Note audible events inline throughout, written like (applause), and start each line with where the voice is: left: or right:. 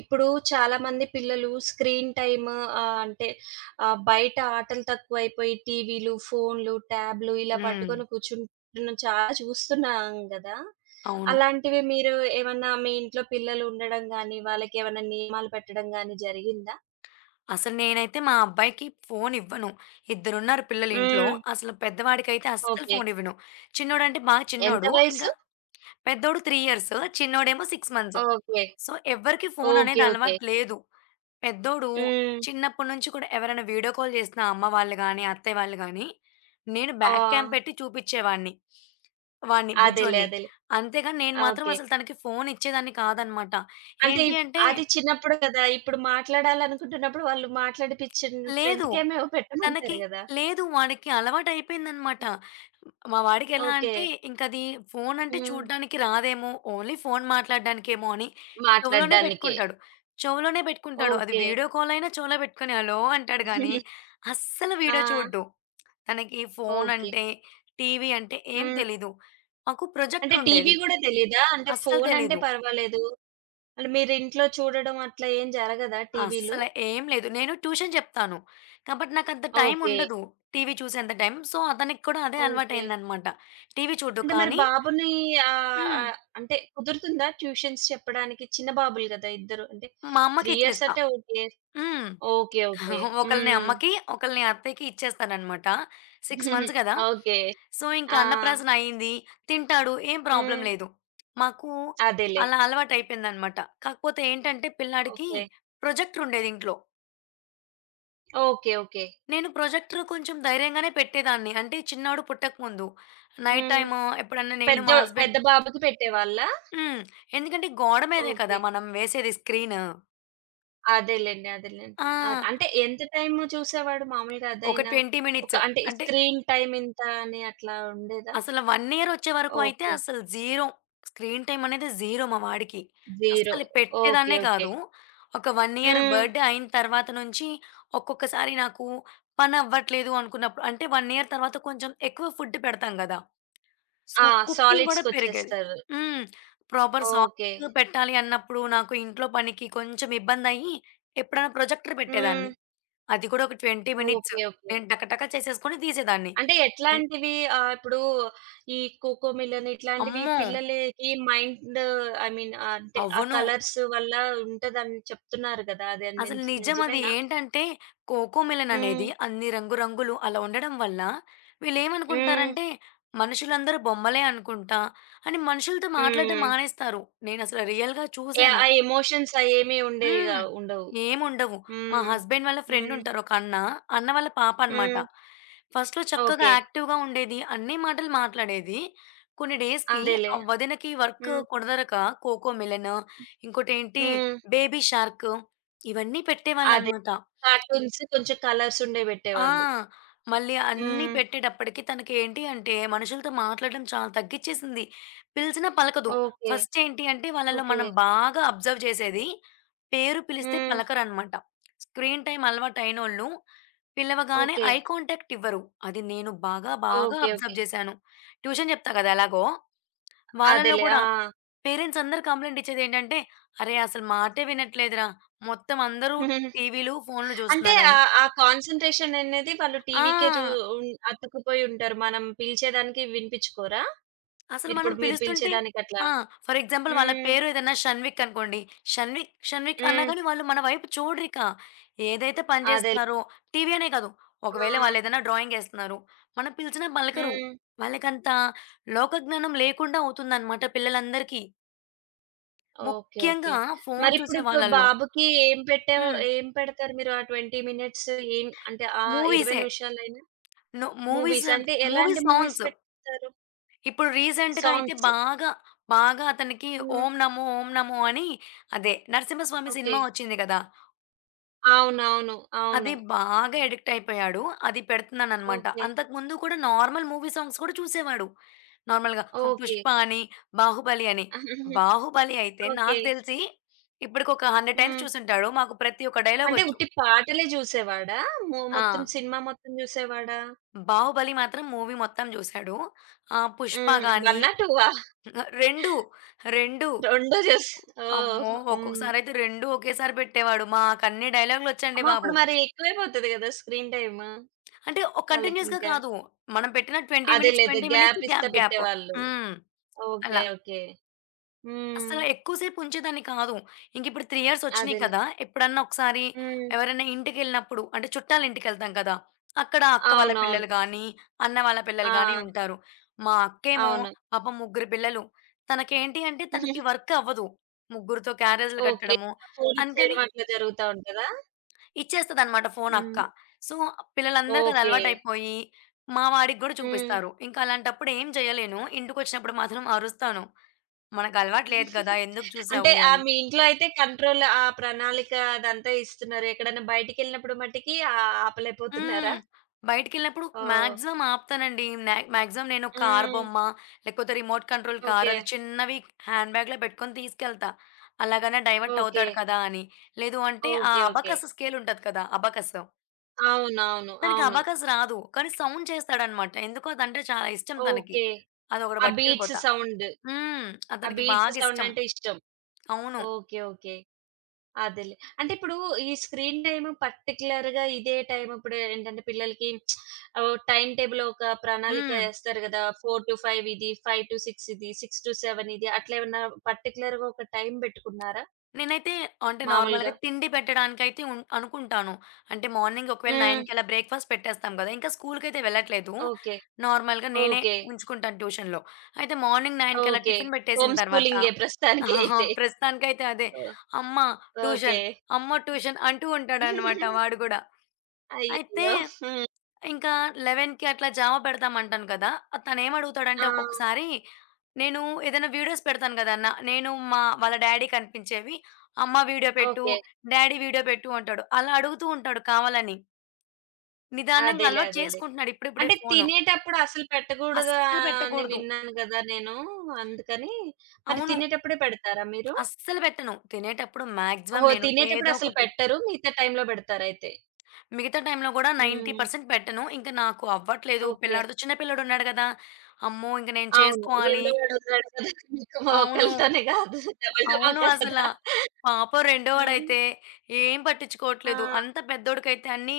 right: ఇప్పుడు చాలామంది పిల్లలు స్క్రీన్ టైమ్ అంటే బయట ఆటలు తక్కువైపోయి టీవీలు, ఫోన్లు, ట్యాబ్‌లు ఇలా
left: హ్మ్.
right: పట్టుకొని కూర్చుంటున్న చాలా చూస్తున్నాం గదా!
left: అవును.
right: అలాంటివి మీరు ఏమన్నా మీ ఇంట్లో పిల్లలు ఉండడం గాని, వాళ్ళకేమన్నా నియమాలు పెట్టడం గాని జరిగిందా?
left: అసలు నేనైతే మా అబ్బాయికి ఫోనివ్వను. ఇద్దరున్నారు పిల్లలు ఇంట్లో.
right: హ్మ్.
left: అసలు పెద్దవాడికైతే అస్సలు
right: ఓకే.
left: ఫోనివ్వను. చిన్నోడంటే బాగా
right: ఎంత
left: చిన్నోడు.
right: వయసు?
left: ఇంకా పెద్దోడు 3 ఇయర్స్, చిన్నోడేమో 6 మంత్స్.
right: ఓకే.
left: సో, ఎవ్వరికీ
right: ఓకే.
left: ఫోననేది
right: ఓకే.
left: అలవాటు లేదు. పెద్దోడు
right: హ్మ్.
left: చిన్నప్పటి నుంచి కూడా ఎవరైనా వీడియో కాల్ చేసినా అమ్మ వాళ్ళు గానీ, అత్తయ్య వాళ్ళు గానీ, నేను
right: ఆ!
left: బ్యాక్ క్యామ్ పెట్టి చూపిచ్చేవాడిని. వాడిని
right: అదేలే.
left: బుజ్జోడిని.
right: అదేలే.
left: అంతేగాని నేను మాత్రం
right: ఓకే.
left: అసలు తనకి ఫోనిచ్చేదాన్ని కాదనమాట.
right: అంటే
left: ఏంటి అంటే
right: అది చిన్నప్పుడు కదా! ఇప్పుడు మాట్లాడాలనుకుంటున్నప్పుడు వాళ్ళు మాట్లాడిపిచ్చిన ఫ్రంట్
left: లేదు.
right: క్యామ్ ఏవో
left: తనకి
right: పెట్టమంటారు గదా!
left: లేదు. వాడికి అలవాటయిపోయిందనమాట. మా వాడికెలా
right: ఓకే.
left: అంటే ఇంకది ఫోనంటే
right: హ్మ్.
left: చూడ్డానికి రాదేమో, ఓన్లీ ఫోను మాట్లాడడానికేమో అని చెవులోనే
right: మాట్లాడడానికే.
left: పెట్టుకుంటాడు. అది
right: ఓకే.
left: వీడియో కాల్ అయినా చెవులో పెట్టుకొని హలో అంటాడు గానీ,
right: (laughs)
left: అస్సలు
right: ఆ!
left: వీడియో చూడ్డు. తనకి
right: ఓకే.
left: ఫోనంటే, టీవీ అంటే ఏం
right: హ్మ్.
left: తెలీదు. మాకు
right: అంటే టీవీ
left: ప్రొజెక్టరుండేది.
right: గూడా తెలీదా? అంటే
left: అస్సలు
right: ఫోన్ అంటే
left: తెలీదు.
right: పర్వాలేదు. అంటే మీరింట్లో చూడడం అట్లా ఏం జరగదా టీవీలు?
left: అస్సల ఏం లేదు. నేను ట్యూషన్ చెప్తాను. కాబట్టి నాకంత టైం
right: ఓకే.
left: ఉండదు. టీవీ చూసేంత టైం. సో, అతనికి కూడా అదే
right: ఓకే.
left: అలవాటయిందనమాట. టీవీ చూడ్డు
right: అంటే మరి
left: కానీ
right: బాబుని ఆహ్,
left: హ్మ్.
right: ఆహ్, అంటే కుదురుతుందా ట్యూషన్స్ చెప్పడానికి? చిన్న బాబులు గదా! ఇద్దరు. అంటే
left: మా
right: 3 ఇయర్స్
left: అమ్మకిచ్చేస్తా.
right: అంటే ఓకే.
left: హ్మ్.
right: ఓకే. ఓకే.
left: (laughs) ఒకళ్ళని
right: హ్మ్.
left: అమ్మకి, ఒకళ్ళని అత్తయ్యకి ఇచ్చేస్తాననమాట. 6
right: (laughs)
left: మంత్స్ కదా!
right: ఓకే.
left: సో, ఇంకా
right: ఆ!
left: అన్నప్రాసన అయింది. తింటాడు. ఏం
right: హ్మ్.
left: ప్రాబ్లమ్ లేదు. మాకు
right: అదేలే.
left: అలా అలవాటయిపోయిందనమాట. కాకపోతే ఏంటంటే పిల్లాడికి
right: ఓకే.
left: ప్రొజెక్టరుండేది ఇంట్లో.
right: ఓకే. ఓకే.
left: నేను ప్రొజెక్టర్ కొంచెం ధైర్యంగానే పెట్టేదాన్ని. అంటే చిన్నోడు పుట్టకముందు. నైట్
right: హ్మ్.
left: టైము ఎప్పుడన్నా నేను
right: పెద్ద
left: మా హస్బెండ్
right: పెద్ద బాబుకి పెట్టేవాళ్ళా?
left: హ్మ్. ఎందుకంటే గోడ మీదే
right: ఓకే.
left: కదా మనం వేసేది స్క్రీను.
right: అదేలెండి. అదేలెండి.
left: ఆ!
right: అంటే ఎంత టైమ్ చూసేవాడు మామూలుగా
left: ఒక
right: అదైనా?
left: 20
right: ఒక
left: మినిట్స్.
right: అంటే ఈ
left: అంటే
right: స్క్రీన్ టైమ్ ఇంత అని అట్లా ఉండేదా?
left: అసలు 1 ఇయర్ వచ్చే వరకు అయితే
right: ఓకే.
left: అసలు జీరో. స్క్రీన్ టైమ్ అనేది జీరో మా వాడికి.
right: 0.
left: అస్సలు
right: ఓకే.
left: పెట్టేదాన్నే
right: ఓకే.
left: కాదు. ఒక 1 ఇయర్
right: హ్మ్.
left: బర్త్‌డే అయిన తర్వాత నుంచి ఒక్కొక్కసారి నాకు పనవ్వట్లేదు అనుకున్నప్పుడు అంటే 1 ఇయర్ తర్వాత కొంచెం ఎక్కువ ఫుడ్ పెడతాం గదా! సో,
right: ఆ!
left: కుకింగ్ గూడా పెరిగేది.
right: సాలిడ్స్‌కొచ్చేస్తారు.
left: హ్మ్. Proper
right: okay.
left: సాంగ్స్ పెట్టాలి అన్నప్పుడు నాకు ఇంట్లో పనికి కొంచెం ఇబ్బందయ్యి, ఎప్పుడైనా ప్రొజెక్టర్
right: హ్మ్.
left: పెట్టేదాన్ని. అది కూడా ఒక 20 మినిట్స్.
right: ఓకే. ఓకే.
left: నేను టక టక చేసేసుకొని తీసేదాన్ని.
right: అంటే
left: ఎ
right: ఎట్లాంటివి ఇప్పుడు ఈ కోకో మిలన్ ఇట్లాంటివి
left: అమ్మో!
right: పిల్లలకి మైండ్ ఐ మీన్ అంటే ఆ
left: అవును.
right: కలర్స్ వల్ల ఉంటదని చెప్తున్నారు గదా! అది
left: అసలు నిజం అది.
right: నిజమేనా?
left: ఏంటంటే, కోకో మెలన్
right: హ్మ్.
left: అనేది అన్ని రంగు రంగులు అలా ఉండడం వల్ల
right: హ్మ్.
left: వీళ్ళేమనుకుంటారంటే, మనుషులందరూ బొమ్మలే అనుకుంటా అని మనుషులతో మాట్లాడడం
right: హ్మ్.
left: మానేస్తారు. నేనసలు రియల్‌గా
right: యాహ్!
left: చూసాను.
right: ఆ ఎమోషన్స్ అయేమి ఉండేవి
left: హ్మ్.
right: గావు ఉండవు.
left: ఏముండవు. మా
right: హ్మ్.
left: హస్బెండ్ వాళ్ళ
right: హ్మ్.
left: ఫ్రెండుంటారు ఒక అన్న. అన్న వాళ్ళ పాప అనమాట.
right: హ్మ్.
left: ఫస్ట్‌లో చక్కగా
right: ఓకే.
left: యాక్టివ్‌గా ఉండేది. అన్ని మాటలు మాట్లాడేది. కొన్ని డేస్‌కి
right: అదేలే.
left: ఆ వదినకి వర్క్
right: హ్మ్.
left: కుదరక కోకోమెలన్, ఇంకోటేంటి
right: హ్మ్.
left: బేబీ షార్క్ ఇవన్నీ
right: అదే.
left: పెట్టేవాళ్ళనమాట.
right: కార్టూన్స్ కొంచెం కలర్స్ ఉండేవి
left: ఆ!
right: బెట్టేవాళ్ళు.
left: మళ్ళీ అన్నీ
right: హ్మ్.
left: పెట్టేటప్పటికి తనకేంటి అంటే మనుషులతో మాట్లాడడం చాలా తగ్గిచ్చేసింది. పిలిచినా పలకదు.
right: ఓకే.
left: ఫస్ట్ ఏంటి అంటే వాళ్ళలో
right: ఓకే.
left: మనం బాగా అబ్జర్వ్ చేసేది పేరు పిలిస్తే
right: హ్మ్.
left: పలకరనమాట. స్క్రీన్ టైమ్ అలవాటయినోళ్ళు పిలవగానే
right: ఓకే.
left: ఐ కాంటాక్ట్ ఇవ్వరు. అది నేను బాగా బాగా
right: ఓకే. ఓకే.
left: అబ్జర్వ్ చేశాను. ట్యూషన్ చెప్తా కదా ఎలాగో. వాళ్ళలో
right: అదేలే. ఆ!
left: గూడా పేరెంట్స్ అందరూ కంప్లెయింట్ ఇచ్చేదేంటంటే, "అరే! అసలు మాటే వినట్లేదురా. మొత్తం అందరూ
right: (laughs) హుహుహు.
left: టీవీలు, ఫోన్లు
right: అంటే
left: చూస్తున్నారని."
right: ఆ కాన్సంట్రేషన్ అనేది వాళ్ళు
left: ఆ!
right: టీవీకే అతుక్కుపోయి ఉంటారు. మనం పిలిచేదానికి వినిపించుకోరా?
left: అసలు మనం
right: మీరు
left: పిలుస్తుంటే
right: పిలిచేదానికి అట్లా?
left: ఆ! ఫర్ ఎగ్జాంపుల్ వాళ్ళ
right: హ్మ్.
left: పేరు ఏదన్నా షన్విక్ అనుకోండి. షన్విక్, షన్విక్ అన్నా
right: హ్మ్.
left: గాని వాళ్ళు మన వైపు చూడరిక. ఏదైతే పని
right: అదేలే.
left: చేస్తున్నారో టీవీ అనే కాదు.
right: ఆ!
left: ఒకవేళ వాళ్ళేదైనా డ్రాయింగ్ ఏస్తున్నారు. మనం పిలిచినా పలకరు.
right: హ్మ్.
left: వాళ్ళకంత లోక జ్ఞానం లేకుండా అవుతుందన్నమాట పిల్లలందరికీ.
right: ఓకే. ఓకే.
left: ముఖ్యంగా ఫోను
right: మరిప్పుడు
left: చూసే
right: ఇప్పుడు
left: వాళ్ళలో.
right: బాబుకి ఏం పెట్టావు?
left: హ్మ్.
right: ఏం పెడతారు మీరు ఆ 20 మినిట్స్ ఏం అంటే ఆ 20
left: మూవీసే.
right: నిమిషాలైనా?
left: మూవీస్,
right: మూవీస్ అంటే
left: మూవీ
right: ఎలాంటి మూవీస్
left: సాంగ్స్.
right: పెడతారు?
left: ఇప్పుడు రీసెంట్‌గా అయితే
right: సాంగ్స్.
left: బాగా అతనికి
right: హ్మ్.
left: 'ఓం నమో, ఓం నమో' అని అదే నరసింహస్వామి
right: ఓకే.
left: సినిమా వచ్చింది కదా!
right: అవునవును.
left: అది
right: అవును.
left: బాగా అడిక్ట్ అయిపోయాడు. అది పెడుతున్నాననమాట.
right: ఓకే.
left: అంతకుముందు కూడా నార్మల్ మూవీ సాంగ్స్ కూడా చూసేవాడు. నార్మల్‌గా
right: ఓకే.
left: 'పుష్ప' అని, 'బాహుబలి' అని.
right: (laughs)
left: 'బాహుబలి' అయితే
right: ఓకే.
left: నాకు తెలిసి ఇప్పటికొక 100 టైమ్స్
right: హ్మ్.
left: చూసుంటాడు. మాకు ప్రతి ఒక్క డైలాగ్
right: అంటే
left: వచ్చు.
right: ఉట్టి పాటలే జూసేవాడా? మొత్తం
left: ఆ!
right: సినిమా మొత్తం జూసేవాడా?
left: 'బాహుబలి' మాత్రం మూవీ మొత్తం చూసాడు. ఆహ్, 'పుష్ప'
right: హ్మ్.
left: గాని
right: 1ఆ? 2ఆ?
left: 2, 2
right: 2 ఓహ్!
left: అమ్మో!
right: హ్మ్.
left: ఒక్కొక్కసారయితే 2 ఒకేసారి పెట్టేవాడు. మాకన్ని డైలాగులొచ్చండి
right: అమ్మ!
left: బాబు.
right: అప్పుడు మరి ఎక్కువైపోతది గదా! స్క్రీన్ టైమ్
left: అంటే కంటిన్యూయస్‌గా
right: వాళ్ళకింకా.
left: కాదు. మనం పెట్టిన 20 మినిట్స్,
right: అదేలేదే
left: 20 మినిట్స్
right: గ్యాప్ ఇస్తా
left: గ్యాప్.
right: పెట్టేవాళ్ళు.
left: హ్మ్.
right: ఓకే.
left: అలా.
right: ఓకే. హ్మ్.
left: అసల ఎక్కువ సేపుంచేదాన్ని కాదు. ఇంకిప్పుడు 3 ఇయర్సొచ్చినియి
right: అదేలే.
left: కదా! ఎప్పుడన్నా ఒకసారి
right: హ్మ్.
left: ఎవరైనా ఇంటికెళ్ళినప్పుడు అంటే చుట్టాలింటికెళ్తాం కదా! అక్కడ అక్క వాళ్ళ
right: అవునవును.
left: పిల్లలు గానీ, అన్న వాళ్ళ పిల్లలు గానీ
right: ఆ!
left: ఉంటారు. మా అక్కేమో
right: అవును.
left: పాపం ముగ్గురు పిల్లలు. తనకేంటి అంటే తనకి
right: (laughs)
left: వర్క్ అవ్వదు. ముగ్గురితో క్యారేజులు
right: ఓకే.
left: కట్టడము.
right: ఫోనిచ్చేయడం
left: అందుకని
right: అట్లా జరుగుతా ఉంటదా?
left: ఇచ్చేస్తదనమాట ఫోను అక్క.
right: హ్మ్.
left: సో, పిల్లలందరికి అది
right: ఓకే.
left: అలవాటయిపోయి, మా వాడికి గూడా
right: హ్మ్.
left: చూపిస్తారు. ఇంకా అలాంటప్పుడు ఏం చేయలేను. ఇంటికొచ్చినప్పుడు మాత్రం అరుస్తాను. మనకలవాటు లేదు గదా! ఎందుకు
right: అంటే
left: చూసావు అని.
right: మీ ఇంట్లో అయితే కంట్రోల్ ఆ ప్రణాళిక అదంతా ఇస్తున్నారు. ఎక్కడైనా బయటికెళ్ళినప్పుడు మటికి ఆపలేకపోతున్నారా?
left: హ్మ్. బయటికెళ్ళినప్పుడు
right: ఓహ్!
left: మాక్సిమం ఆపుతానండి. మాక్సిమం నేను కార్
right: హ్మ్.
left: బొమ్మ, లేకపోతే రిమోట్ కంట్రోల్ కార్
right: ఓకే.
left: అది చిన్నవి హ్యాండ్ బ్యాగ్‌లో పెట్టుకొని తీసుకెళ్తా. అలాగనే డైవర్ట్
right: ఓకే.
left: అవుతాడు కదా! అని. లేదు అంటే ఆ
right: ఓకే. ఓకే.
left: అబకస్ స్కేలుంటది కదా! అబకస్.
right: అవునవును. అవును.
left: తనకి
right: అవును
left: అబాకస్ రాదు. కానీ సౌండ్ చేస్తాడనమాట. ఎందుకో అదంటే చాలా ఇష్టం తనకి.
right: ఓకే.
left: అదొకటి
right: ఆ బీట్స్
left: పట్టుకెళ్ళిపోతా.
right: సౌండ్.
left: హ్మ్.
right: ఆ
left: అతనికి
right: బీట్స్ సౌండ్
left: బాగిష్టం.
right: అంటే ఇష్టం.
left: అవును.
right: ఓకే. ఓకే. అదేలే. అంటే ఇప్పుడు ఈ స్క్రీన్ టైమ్ పర్టిక్యులర్‌గా ఇదే టైమ్ ఇప్పుడు ఏంటంటే పిల్లలకి టైమ్ టేబుల్ ఒక ప్రణాళిక
left: హ్మ్.
right: ఏస్తారు గదా! 4-5 ఇది, 5-6 ఇది, 6-7 ఇది అట్లా ఏమన్నా పర్టిక్యులర్‌గా ఒక టైమ్ బెట్టుకున్నారా
left: నేనైతే అంటే
right: మామూలుగా?
left: నార్మల్‌గా తిండి పెట్టడానికైతే అనుకుంటాను. అంటే మార్నింగ్ ఒకవేళ
right: హ్మ్.
left: 9 బ్రేక్‌ఫాస్ట్ పెట్టేస్తాం గదా! ఇంకా స్కూలుకైతే వెళ్ళట్లేదు.
right: ఓకే.
left: నార్మల్‌గా నేనే
right: ఓకే.
left: ఉంచుకుంటాను ట్యూషన్‌లో. అయితే మార్నింగ్ 9
right: ఓకే.
left: టిఫిన్ పెట్టేసిన
right: హోమ్
left: తర్వాత
right: స్కూలింగే ప్రస్తుతానికి అయితే.
left: (laughs) ప్రస్తుతానికైతే అదే.
right: ఓహ్!
left: అమ్మ
right: ఓకే.
left: ట్యూషన్, అమ్మ ట్యూషన్ అంటూ ఉంటాడనమాట వాడు
right: (laughs)
left: గూడా. అయితే
right: అయ్యయ్యో! హ్మ్.
left: ఇంకా 11:00కి అట్లా జావ పెడతామంటాను కదా! తనేమడుగుతాడంటే
right: ఆ!
left: ఒక్కొక్కసారి నేను ఏదైనా వీడియోస్ పెడతాను గదా! నేను మా వాళ్ళ డ్యాడీ కనిపించేవి. అమ్మ వీడియో పెట్టు,
right: ఓకే.
left: డ్యాడీ వీడియో పెట్టు అంటాడు. అలా అడుగుతూ ఉంటాడు కావాలని. నిదానంగా
right: అదేలే.
left: అలవాటు
right: అదేలే.
left: చేసుకుంటున్నాడు ఇప్పుడిప్పుడే
right: అంటే
left: ఫోను.
right: తినేటప్పుడు అసలు పెట్టకూడదు
left: అస్సలు
right: అని
left: పెట్టకూడదు.
right: విన్నాను గదా! నేను. అందుకని మరి
left: అవును.
right: తినేటప్పుడే పెడతారా మీరు?
left: అస్సలు పెట్టను. తినేటప్పుడు మాక్సిమం
right: ఓహో!
left: నేను
right: తినేటప్పుడు
left: ఏదో
right: అసలు
left: ఒకటి
right: పెట్టరు. మిగతా టైమ్‌లో పెడతారయితే.
left: మిగతా టైంలో గూడా
right: హ్మ్.
left: 90% పెట్టను. ఇంక నాకు అవ్వట్లేదు.
right: ఓకే.
left: పిల్లాడితో చిన్న పిల్లోడున్నాడు గదా! అమ్మో! ఇంక నేను
right: అవును.
left: చేసుకోవాలి.
right: రెండోవాడు ఉన్నాడు కదా! మీకు
left: అవును.
right: ఒకళ్ళతోనే కాదు. డబుల్
left: అవును
right: ధమాకా
left: అసల.
right: కదా!
left: పాపం
right: హ్మ్.
left: రెండోవాడైతే ఏం
right: ఆ!
left: పట్టించుకోవట్లేదు. అంత పెద్దోడికైతే అన్నీ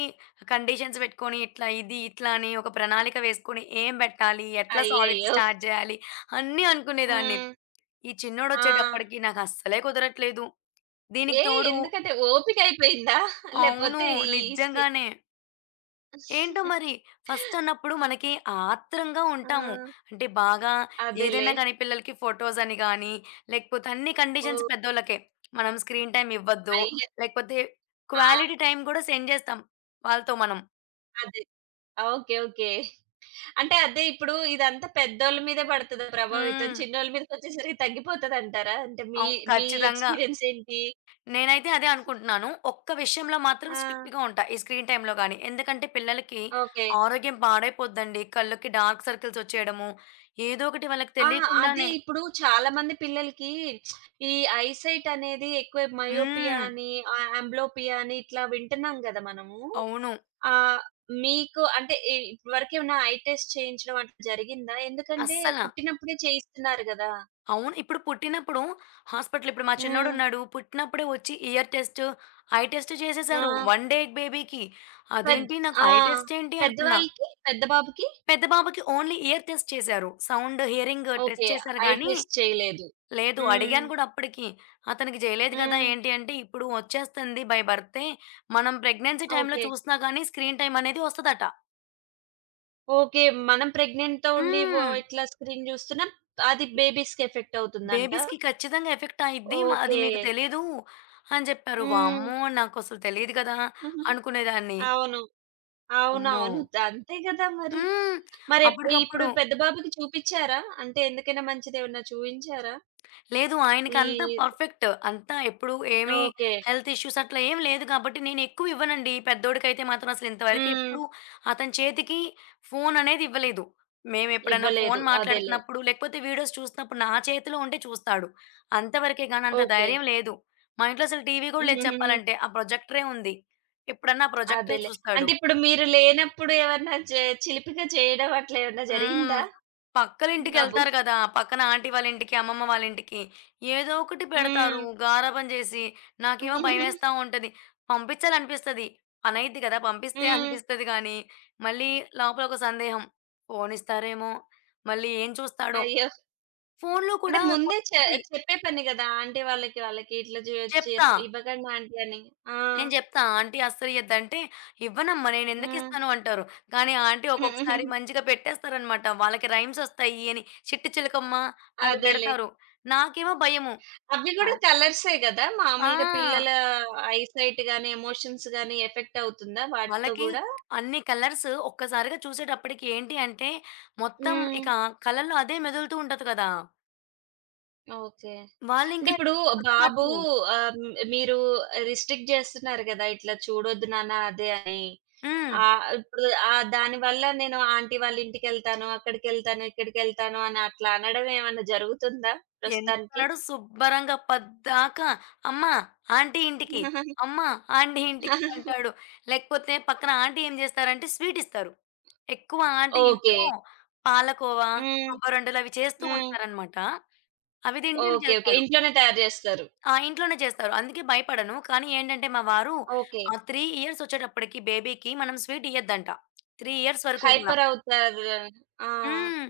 left: కండీషన్స్ పెట్టుకొని, ఇట్లా ఇది, ఇట్లా అని ఒక ప్రణాళిక వేసుకొని ఏం పెట్టాలి? ఎట్లా సాలిడ్
right: అయ్యయ్యో!
left: స్టార్ట్ జేయాలి? అన్నీ అనుకునేదాన్ని.
right: హ్మ్.
left: ఈ
right: ఆ!
left: చిన్నోడొచ్చేటప్పటికి నాకస్సలే కుదరట్లేదు. దీనికి
right: ఏ
left: తోడు
right: ఎందుకంటే ఓపిక అయిపోయిందా?
left: అవును.
right: లేపోతే ఈ స్కె
left: నిజంగానే. ఏంటో మరి! ఫస్ట్ అన్నప్పుడు మనకి ఆత్రంగా
right: ఆ!
left: ఉంటాము. అంటే బాగా
right: అదేలే.
left: ఏదైనా కానీ పిల్లలకి ఫోటోస్ అని గానీ, లేకపోతే అన్ని కండిషన్స్
right: ఓహ్!
left: పెద్దోళ్ళకే. మనం స్క్రీన్ టైమ్ ఇవ్వద్దు,
right: అయ్య!
left: లేకపోతే
right: ఆ!
left: క్వాలిటీ టైమ్ కూడా సెండ్ చేస్తాం వాళ్ళతో మనం.
right: అదే. ఓకే. ఓకే. అంటే అదే ఇప్పుడు ఇదంతా పెద్దోళ్ళ మీదే పడతదా ప్రభావితం?
left: హ్మ్.
right: చిన్నోళ్ళ మీదకొచ్చేసరికి తగ్గిపోతదంటారా? అంటే మీ
left: అవును.
right: మీ
left: ఖచ్చితంగా.
right: ఎక్స్‌పీరియన్స్ ఏంటి?
left: నేనైతే అదే అనుకుంటున్నాను. ఒక్క విషయంలో మాత్రం
right: ఆ!
left: స్ట్రిక్ట్‌గా ఉంటా. ఈ స్క్రీన్ టైమ్‌లో గానీ. ఎందుకంటే పిల్లలకి
right: ఓకే.
left: ఆరోగ్యం పాడైపోద్దండి. కళ్ళకి డార్క్ సర్కిల్స్ వచ్చేయడము, ఏదో ఒకటి వాళ్ళకి
right: ఆ! అదే
left: తెలియకుండానే
right: ఇప్పుడు చాలా మంది పిల్లలకి ఈ ఐ సైట్ అనేది ఎక్కువ మయోపియా
left: హ్మ్.
right: అని, అంబ్లోపియా అని ఇట్లా వింటున్నాం గదా! మనము.
left: అవును.
right: ఆహ్, మీకు అంటే ఇప్పటివరకేమన్నా ఐ టెస్ట్ చేయించడం అట్లా జరిగిందా? ఎందుకంటే
left: అస్సల.
right: పుట్టినప్పుడే చేయిస్తున్నారు గదా!
left: అవును. ఇప్పుడు పుట్టినప్పుడు హాస్పిటల్ ఇప్పుడు మా
right: హ్మ్.
left: చిన్నోడున్నాడు. పుట్టినప్పుడే వచ్చి ఇయర్ టెస్ట్, ఐ టెస్ట్
right: ఆ!
left: చేసేసారు. 1 డే బేబీకి.
right: పెద్
left: అదేంటి నాకు
right: ఆ!
left: ఐ టెస్ట్ ఏంటి అనుకున్నా.
right: పెద్దవాళ్ళకి పెద్ద బాబుకి
left: పెద్ద బాబుకి ఓన్లీ ఇయర్ టెస్ట్ చేశారు. Sound, hearing
right: okay.
left: టెస్ట్ చేశారు
right: ఐ
left: గానీ,
right: టెస్ట్ చేయలేదు.
left: లేదు
right: హ్మ్.
left: అడిగాను గూడా అప్పటికి. అతనికి జేయలేదు గదా!
right: హ్మ్.
left: ఏంటి అంటే, "ఇప్పుడు వచ్చేస్తుంది బై బర్తే. మనం ప్రెగ్నెన్సీ టైమ్‌లో
right: ఓకే.
left: చూసినా గానీ స్క్రీన్ టైమ్ అనేది వస్తదట."
right: ఓకే. మనం ప్రెగ్నెంట్‌తో ఉండి
left: హ్మ్.
right: ఇట్లా స్క్రీన్ చూస్తున్నా అది బేబీస్‌కి ఎఫెక్ట్ అవుతుందంట.
left: బేబీస్‌కి ఖచ్చితంగా ఎఫెక్ట్ అయిద్ది. అది
right: ఓకే.
left: మీకు తెలీదు అని జెప్పారు.
right: హ్మ్.
left: వామ్మో! నాకసలు తెలీదు గదా! అనుకునేదాన్ని.
right: అవును.
left: అమ్మో!
right: అవునవును. అంతే కదా మరి.
left: హ్మ్.
right: మరి ఇప్పుడు
left: అప్పటికప్పుడు
right: పెద్ద బాబుకి చూపించారా? అంటే ఎందుకైనా మంచిదేమన్నా చూయించారా?
left: లేదు.
right: ఈ
left: ఆయనకంతా పర్ఫెక్ట్. అంతా ఎప్పుడు ఏమీ
right: ఓకే.
left: హెల్త్ ఇష్యూస్ అట్లా ఏం లేదు కాబట్టి నేనెక్కువ ఇవ్వనండి. ఈ పెద్దోడికైతే మాత్రం అసలు ఇంతవరకు
right: హ్మ్.
left: ఎప్పుడు అతని చేతికి ఫోన్ అనేది ఇవ్వలేదు. మేమెప్పుడైనా
right: ఇవ్వలేదు.
left: ఫోన్
right: అదేలే.
left: మాట్లాడుతున్నప్పుడు, లేకపోతే వీడియోస్ చూస్తున్నప్పుడు నా చేతిలో ఉంటే చూస్తాడు. అంతవరకే గానీ అంత
right: ఓకే.
left: ధైర్యం లేదు. మా ఇంట్లో అసలు టీవీ గూడా లేదు చెప్పాలంటే. ఆ ప్రొజెక్టరే ఉంది. ఎప్పుడన్నా ఆ ప్రొజెక్టరే
right: అదేలే.
left: చూస్తాడు.
right: అంటే ఇప్పుడు మీరు లేనప్పుడు ఏమన్నా చిలిపిగా చేయడం అట్లా ఏమన్నా జరిగిందా?
left: హ్మ్.
right: బాబు.
left: పక్కలింటికెళ్తారు గదా! పక్కన ఆంటీ వాళ్ళ ఇంటికి, అమ్మమ్మ వాళ్ళ ఇంటికి ఏదో ఒకటి పెడతారు.
right: హ్మ్.
left: గారాబం చేసి, నాకేమో భయమేస్తా ఉంటది. పంపించాలనిపిస్తది. పనైద్ది గదా! పంపిస్తే
right: హ్మ్.
left: (laughs) అనిపిస్తది గానీ, మళ్ళీ లోపల ఒక సందేహం. ఫోనిస్తారేమో! మళ్ళీ ఏం చూస్తాడో!
right: అయ్యో!
left: ఫోన్‌లో
right: అంటే
left: కూడా
right: ముందే
left: కొన్నుంటాయి.
right: చెప్పే పని గదా! ఆంటీ వాళ్ళకి, వాళ్ళకి ఇట్లా చేయొచ్చు
left: చెప్తా.
right: ఇవ్వకండి ఆంటీ అని. ఆ!
left: నేను జెప్తా. ఆంటీ అస్సలియ్యద్దంటే, "ఇవ్వనమ్మా
right: హ్మ్.
left: నేనెందుకిస్తాను" అంటారు. కానీ ఆంటీ ఒక్కొక్కసారి మంచిగా పెట్టేస్తారనమాట. వాళ్ళకి రైమ్సొస్తాయి అని. 'చిట్టి చిలకమ్మ' అవి
right: అదేలే.
left: పెడతారు. నాకేమో భయము.
right: అవి గూడా
left: ఆల్
right: కలర్సే గదా! మామూలుగా పిల్లల
left: ఆ!
right: ఐసైట్ గాని, ఎమోషన్స్ గాని ఎఫెక్ట్ అవుతుందా వాటితో
left: వాళ్ళకి
right: గూడా?
left: అన్ని కలర్స్ ఒక్కసారిగా చూసేటప్పటికి ఏంటి అంటే, మొత్తం
right: హ్మ్.
left: ఇక కళ్ళల్లో అదే మెదులుతూ ఉంటది కదా!
right: ఓకే. అంటే
left: వాళ్ళింకా
right: ఇప్పుడు బాబు
left: గుర్తుపట్టరు.
right: మీరు రిస్ట్రిక్ట్ చేస్తున్నారు గదా! ఇట్లా చూడొద్దు నాన్న అదే అని.
left: హ్మ్.
right: దానివల్ల నేను ఆంటీ వాళ్ళ ఇంటికెళ్తాను, అక్కడికెళ్తాను, ఇక్కడికెళ్తాను అని అట్లా అనడం ఏమన్నా జరుగుతుందా ప్రస్తుతానికి?
left: ఎంతనడు శుబ్బరంగా పద్దాకా "అమ్మ ఆంటీ ఇంటికి, అమ్మ ఆంటీ ఇంటికి" అంటాడు. లేకపోతే పక్కన ఆంటీ ఏం జేస్తారంటే స్వీట్ ఇస్తారు. ఎక్కువ ఆంటీ
right: ఓకే.
left: ఇంట్లో పాలకోవ,
right: హ్మ్.
left: కొబ్బరుండలు అవి చేస్తూ
right: హ్మ్.
left: ఉంటారనమాట. అవి
right: ఓకే. ఓకే.
left: తినడానికెళ్తాడు.
right: ఇంట్లోనే తయారు జేస్తారు.
left: ఆ! ఇంట్లోనే చేస్తారు. అందుకే భయపడను. కానీ ఏంటంటే మా వారు
right: ఓకే.
left: ఆహ్, 3 ఇయర్స్ ఒచ్చేటప్పటికి బేబీకి మనం స్వీట్ ఇయ్యొద్దంట. 3 ఇయర్స్ వరకు గూడా.
right: హైపర్ అవుతారు. ఆ!
left: హ్మ్.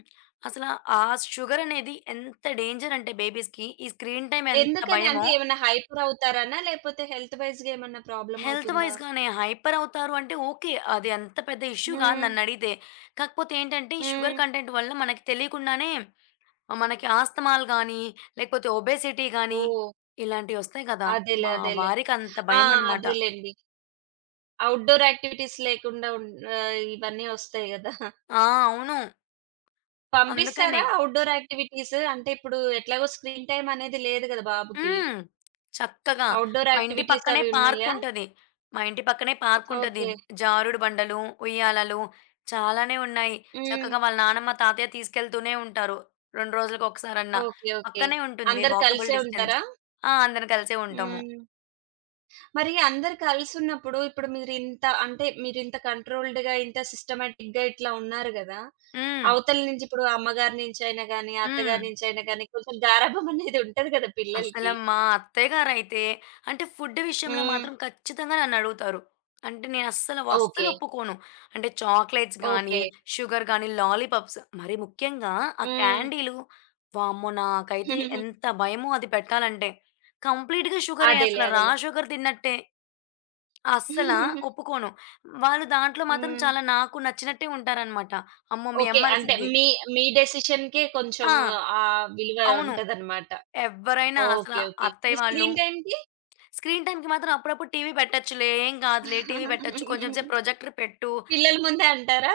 left: అసల ఆ షుగర్ అనేది ఎంత డేంజర్ అంటే బేబీస్‌కి, ఈ స్క్రీన్ టైమ్ ఎంత
right: ఎందుకని? అంటే
left: భయమో,
right: ఏమన్నా హైపర్ అవుతారనా? లేపోతే హెల్త్ వైస్‌గా ఏమన్నా ప్రాబ్లమ్
left: హెల్త్
right: అవుతుందా?
left: వైస్‌గానే హైపర్ అవుతారు అంటే ఓకే. అది అంత పెద్ద ఇష్యూ కాదు
right: హ్మ్.
left: నన్నడిగితే. కాకపోతే ఏంటంటే, ఈ షుగర్
right: హ్మ్.
left: కంటెంట్ వల్ల మనకి తెలియకుండానే మనకి ఆస్తమాలు గానీ, లేకపోతే ఒబేసిటీ గానీ,
right: ఓహ్!
left: ఇలాంటివొస్తాయి కదా!
right: అదేలే.
left: మా
right: అదేలే.
left: వారికంత
right: ఆ!
left: భయమనమాట.
right: అదేలెండి. ఔట్‌డోర్ యాక్టివిటీస్ లేకుండా ఇవన్నీ ఒస్తాయి గదా!
left: ఆ! అవును.
right: పంపిస్తారా
left: అందుకనే.
right: Outdoor activities? అంటే ఇప్పుడు ఎట్లాగో స్క్రీన్ టైమ్ అనేది లేదు గదా బాబుకి.
left: హ్మ్. చక్కగా.
right: ఔట్‌డోర్
left: మా ఇంటి
right: యాక్టివిటీస్
left: పక్కనే
right: అవి ఉన్నాయా?
left: పార్కుంటది. మా ఇంటి పక్కనే పార్కుంటది.
right: ఓకే.
left: జారుడు బండలు, ఉయ్యాలలు చాలానే ఉన్నాయి.
right: హ్మ్.
left: చక్కగా వాళ్ళ నానమ్మ, తాతయ్య తీసుకెళ్తూనే ఉంటారు. 2 రోజులకొకసారన్నా.
right: ఓకే. ఓకే.
left: పక్కనే ఉంటుంది
right: అందరూ
left: వాకబుల్
right: కలిసే
left: డిస్టెన్స్.
right: ఉంటారా?
left: ఆ! అందరం కలిసే ఉంటాము.
right: హ్మ్. మరి అందరు కలిసున్నప్పుడు ఇప్పుడు మీరింత అంటే, మీరింత కంట్రోల్డ్‌గా, ఇంత సిస్టమాటిక్‌గా ఇట్లా ఉన్నారు గదా!
left: హ్మ్.
right: అవతల నుంచి ఇప్పుడు అమ్మగారి నుంచైనా గానీ,
left: హ్మ్.
right: అత్తగారి నుంచైనా గానీ, కొంచెం గారాబం అనేది ఉంటది గదా
left: అసల
right: పిల్లలకి.
left: మా అత్తయ్యగారైతే అంటే ఫుడ్ విషయంలో
right: హ్మ్.
left: మాత్రం ఖచ్చితంగా నన్నడుగుతారు. అంటే నేనస్సలు వ
right: ఓకే.
left: అస్సలు ఒప్పుకోను. అంటే చాక్లెట్స్ గానీ,
right: ఓకే.
left: షుగర్ గానీ, లాలీపాప్స్ మరీ ముఖ్యంగా ఆ
right: హ్మ్.
left: క్యాండీలు వామ్మో! నాకైతే ఎంత
right: (laughs)
left: భయమో అది పెట్టాలంటే. కంప్లీట్‌గా షుగరే
right: అదేలే.
left: అసల రా
right: అదేలే.
left: షుగర్ తిన్నట్టే. అస్సల
right: (laughs)
left: ఒప్పుకోను. వాళ్ళు దాంట్లో మాత్రం
right: హ్మ్.
left: చాలా నాకు నచ్చినట్టే ఉంటారనమాట. అమ్మో! మీ
right: ఓకే.
left: అమ్మ
right: అంటే
left: అరిసిద్ది.
right: మీ మీ డెసిషన్‌కే కొంచెం
left: ఆ!
right: విలువ
left: అవును.
right: ఉంటదనమాట.
left: ఎవ్వరైనా అసల
right: ఓకే. ఓకే. ఈ
left: అత్తయ్య వాళ్ళు
right: స్క్రీన్ టైమ్‌కి?
left: స్క్రీన్ టైమ్‌కి మాత్రం అప్పుడప్పుడు టీవీ పెట్టొచ్చులే, ఏం కాదులే టీవీ పెట్టొచ్చు. కొంచెం సేపు
right: (laughs)
left: ప్రొజెక్టర్ పెట్టు.
right: పిల్లల ముందే అంటారా?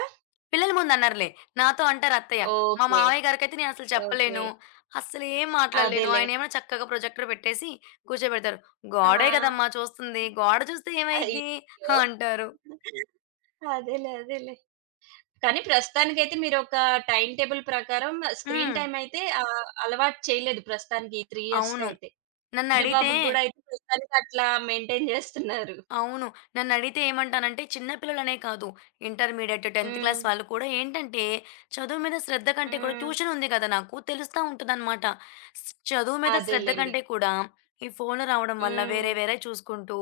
left: పిల్లల ముందనరులే. నాతో అంటారు అత్తయ్య. మా
right: ఓకే.
left: మావయ్య గారికైతే నేనసలు
right: ఓకే.
left: చెప్పలేను. అస్సలేం మాట్లాడలేను.
right: అదేలే.
left: ఆయనేమో చక్కగా ప్రొజెక్టర్ పెట్టేసి కూర్చోబెడతారు.
right: ఆ!
left: గోడే కదమ్మా చూస్తుంది. గోడ చూస్తే ఏమైద్ది
right: అయ్యో!
left: అంటారు.
right: అదేలే. అదేలే. కానీ ప్రస్తుతానికైతే మీరొక టైమ్ టేబుల్ ప్రకారం స్క్రీన్
left: హ్మ్.
right: టైమ్ అయితే అలవాటు చేయలేదు ప్రస్తుతానికి ఈ 3
left: అవును.
right: ఇయర్స్‌కైతే. చిన్న
left: నన్నడిగితే
right: బాబుకి గూడా అయితే ప్రస్తుతానికి అట్లా మెయింటైన్ జేస్తున్నారు.
left: అవును. నన్నడిగితే ఏమంటానంటే చిన్న పిల్లలనే కాదు, ఇంటర్మీడియేట్, 10థ్ క్లాస్
right: హ్మ్.
left: వాళ్ళు కూడా ఏంటంటే, చదువు మీద శ్రద్ధ కంటే కూడా
right: హ్మ్.
left: ట్యూషన్ ఉంది కదా నాకు, తెలుస్తా ఉంటదనమాట. చదువు మీద శ్రద్ధ
right: అదేలెండి.
left: కంటే కూడా ఈ ఫోన్లు రావడం వల్ల
right: హ్మ్.
left: వేరే వేరే చూసుకుంటూ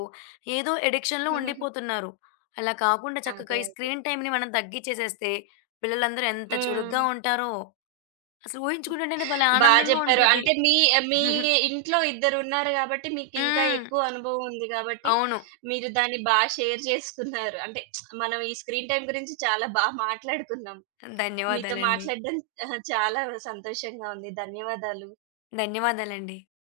left: ఏదో ఎడిక్షన్‌లో
right: (laughs)
left: ఉండిపోతున్నారు. అలా కాకుండా చక్కగా
right: అదే.
left: ఈ
right: అదే.
left: స్క్రీన్ టైమ్‌ని మనం తగ్గిచ్చేసేస్తే పిల్లలందరూ ఎంత చురుగ్గా
right: హ్మ్.
left: ఉంటారో అసలు ఊహించుకుంటుంటేనే భలే
right: బా
left: ఆనందంగా
right: జెప్పారు.
left: ఉంటది.
right: అంటే మీ మీ
left: హ్మ్.
right: ఇంట్లో ఇద్దరున్నారు గాబట్టి, మీకింకా ఎక్కువ
left: (laughs)
right: అనుభవం ఉంది గాబట్టి,
left: అవును.
right: మీరు దాన్ని బా షేర్ చేసుకున్నారు. అంటే మనం ఈ స్క్రీన్ టైమ్ గురించి చాలా బా మాట్లాడుకున్నాం. మీతో
left: ధన్యవాదాలండి.
right: మాట్లాడడం చాలా సంతోషంగా ఉంది. ధన్యవాదాలు.
left: ధన్యవాదాలండి.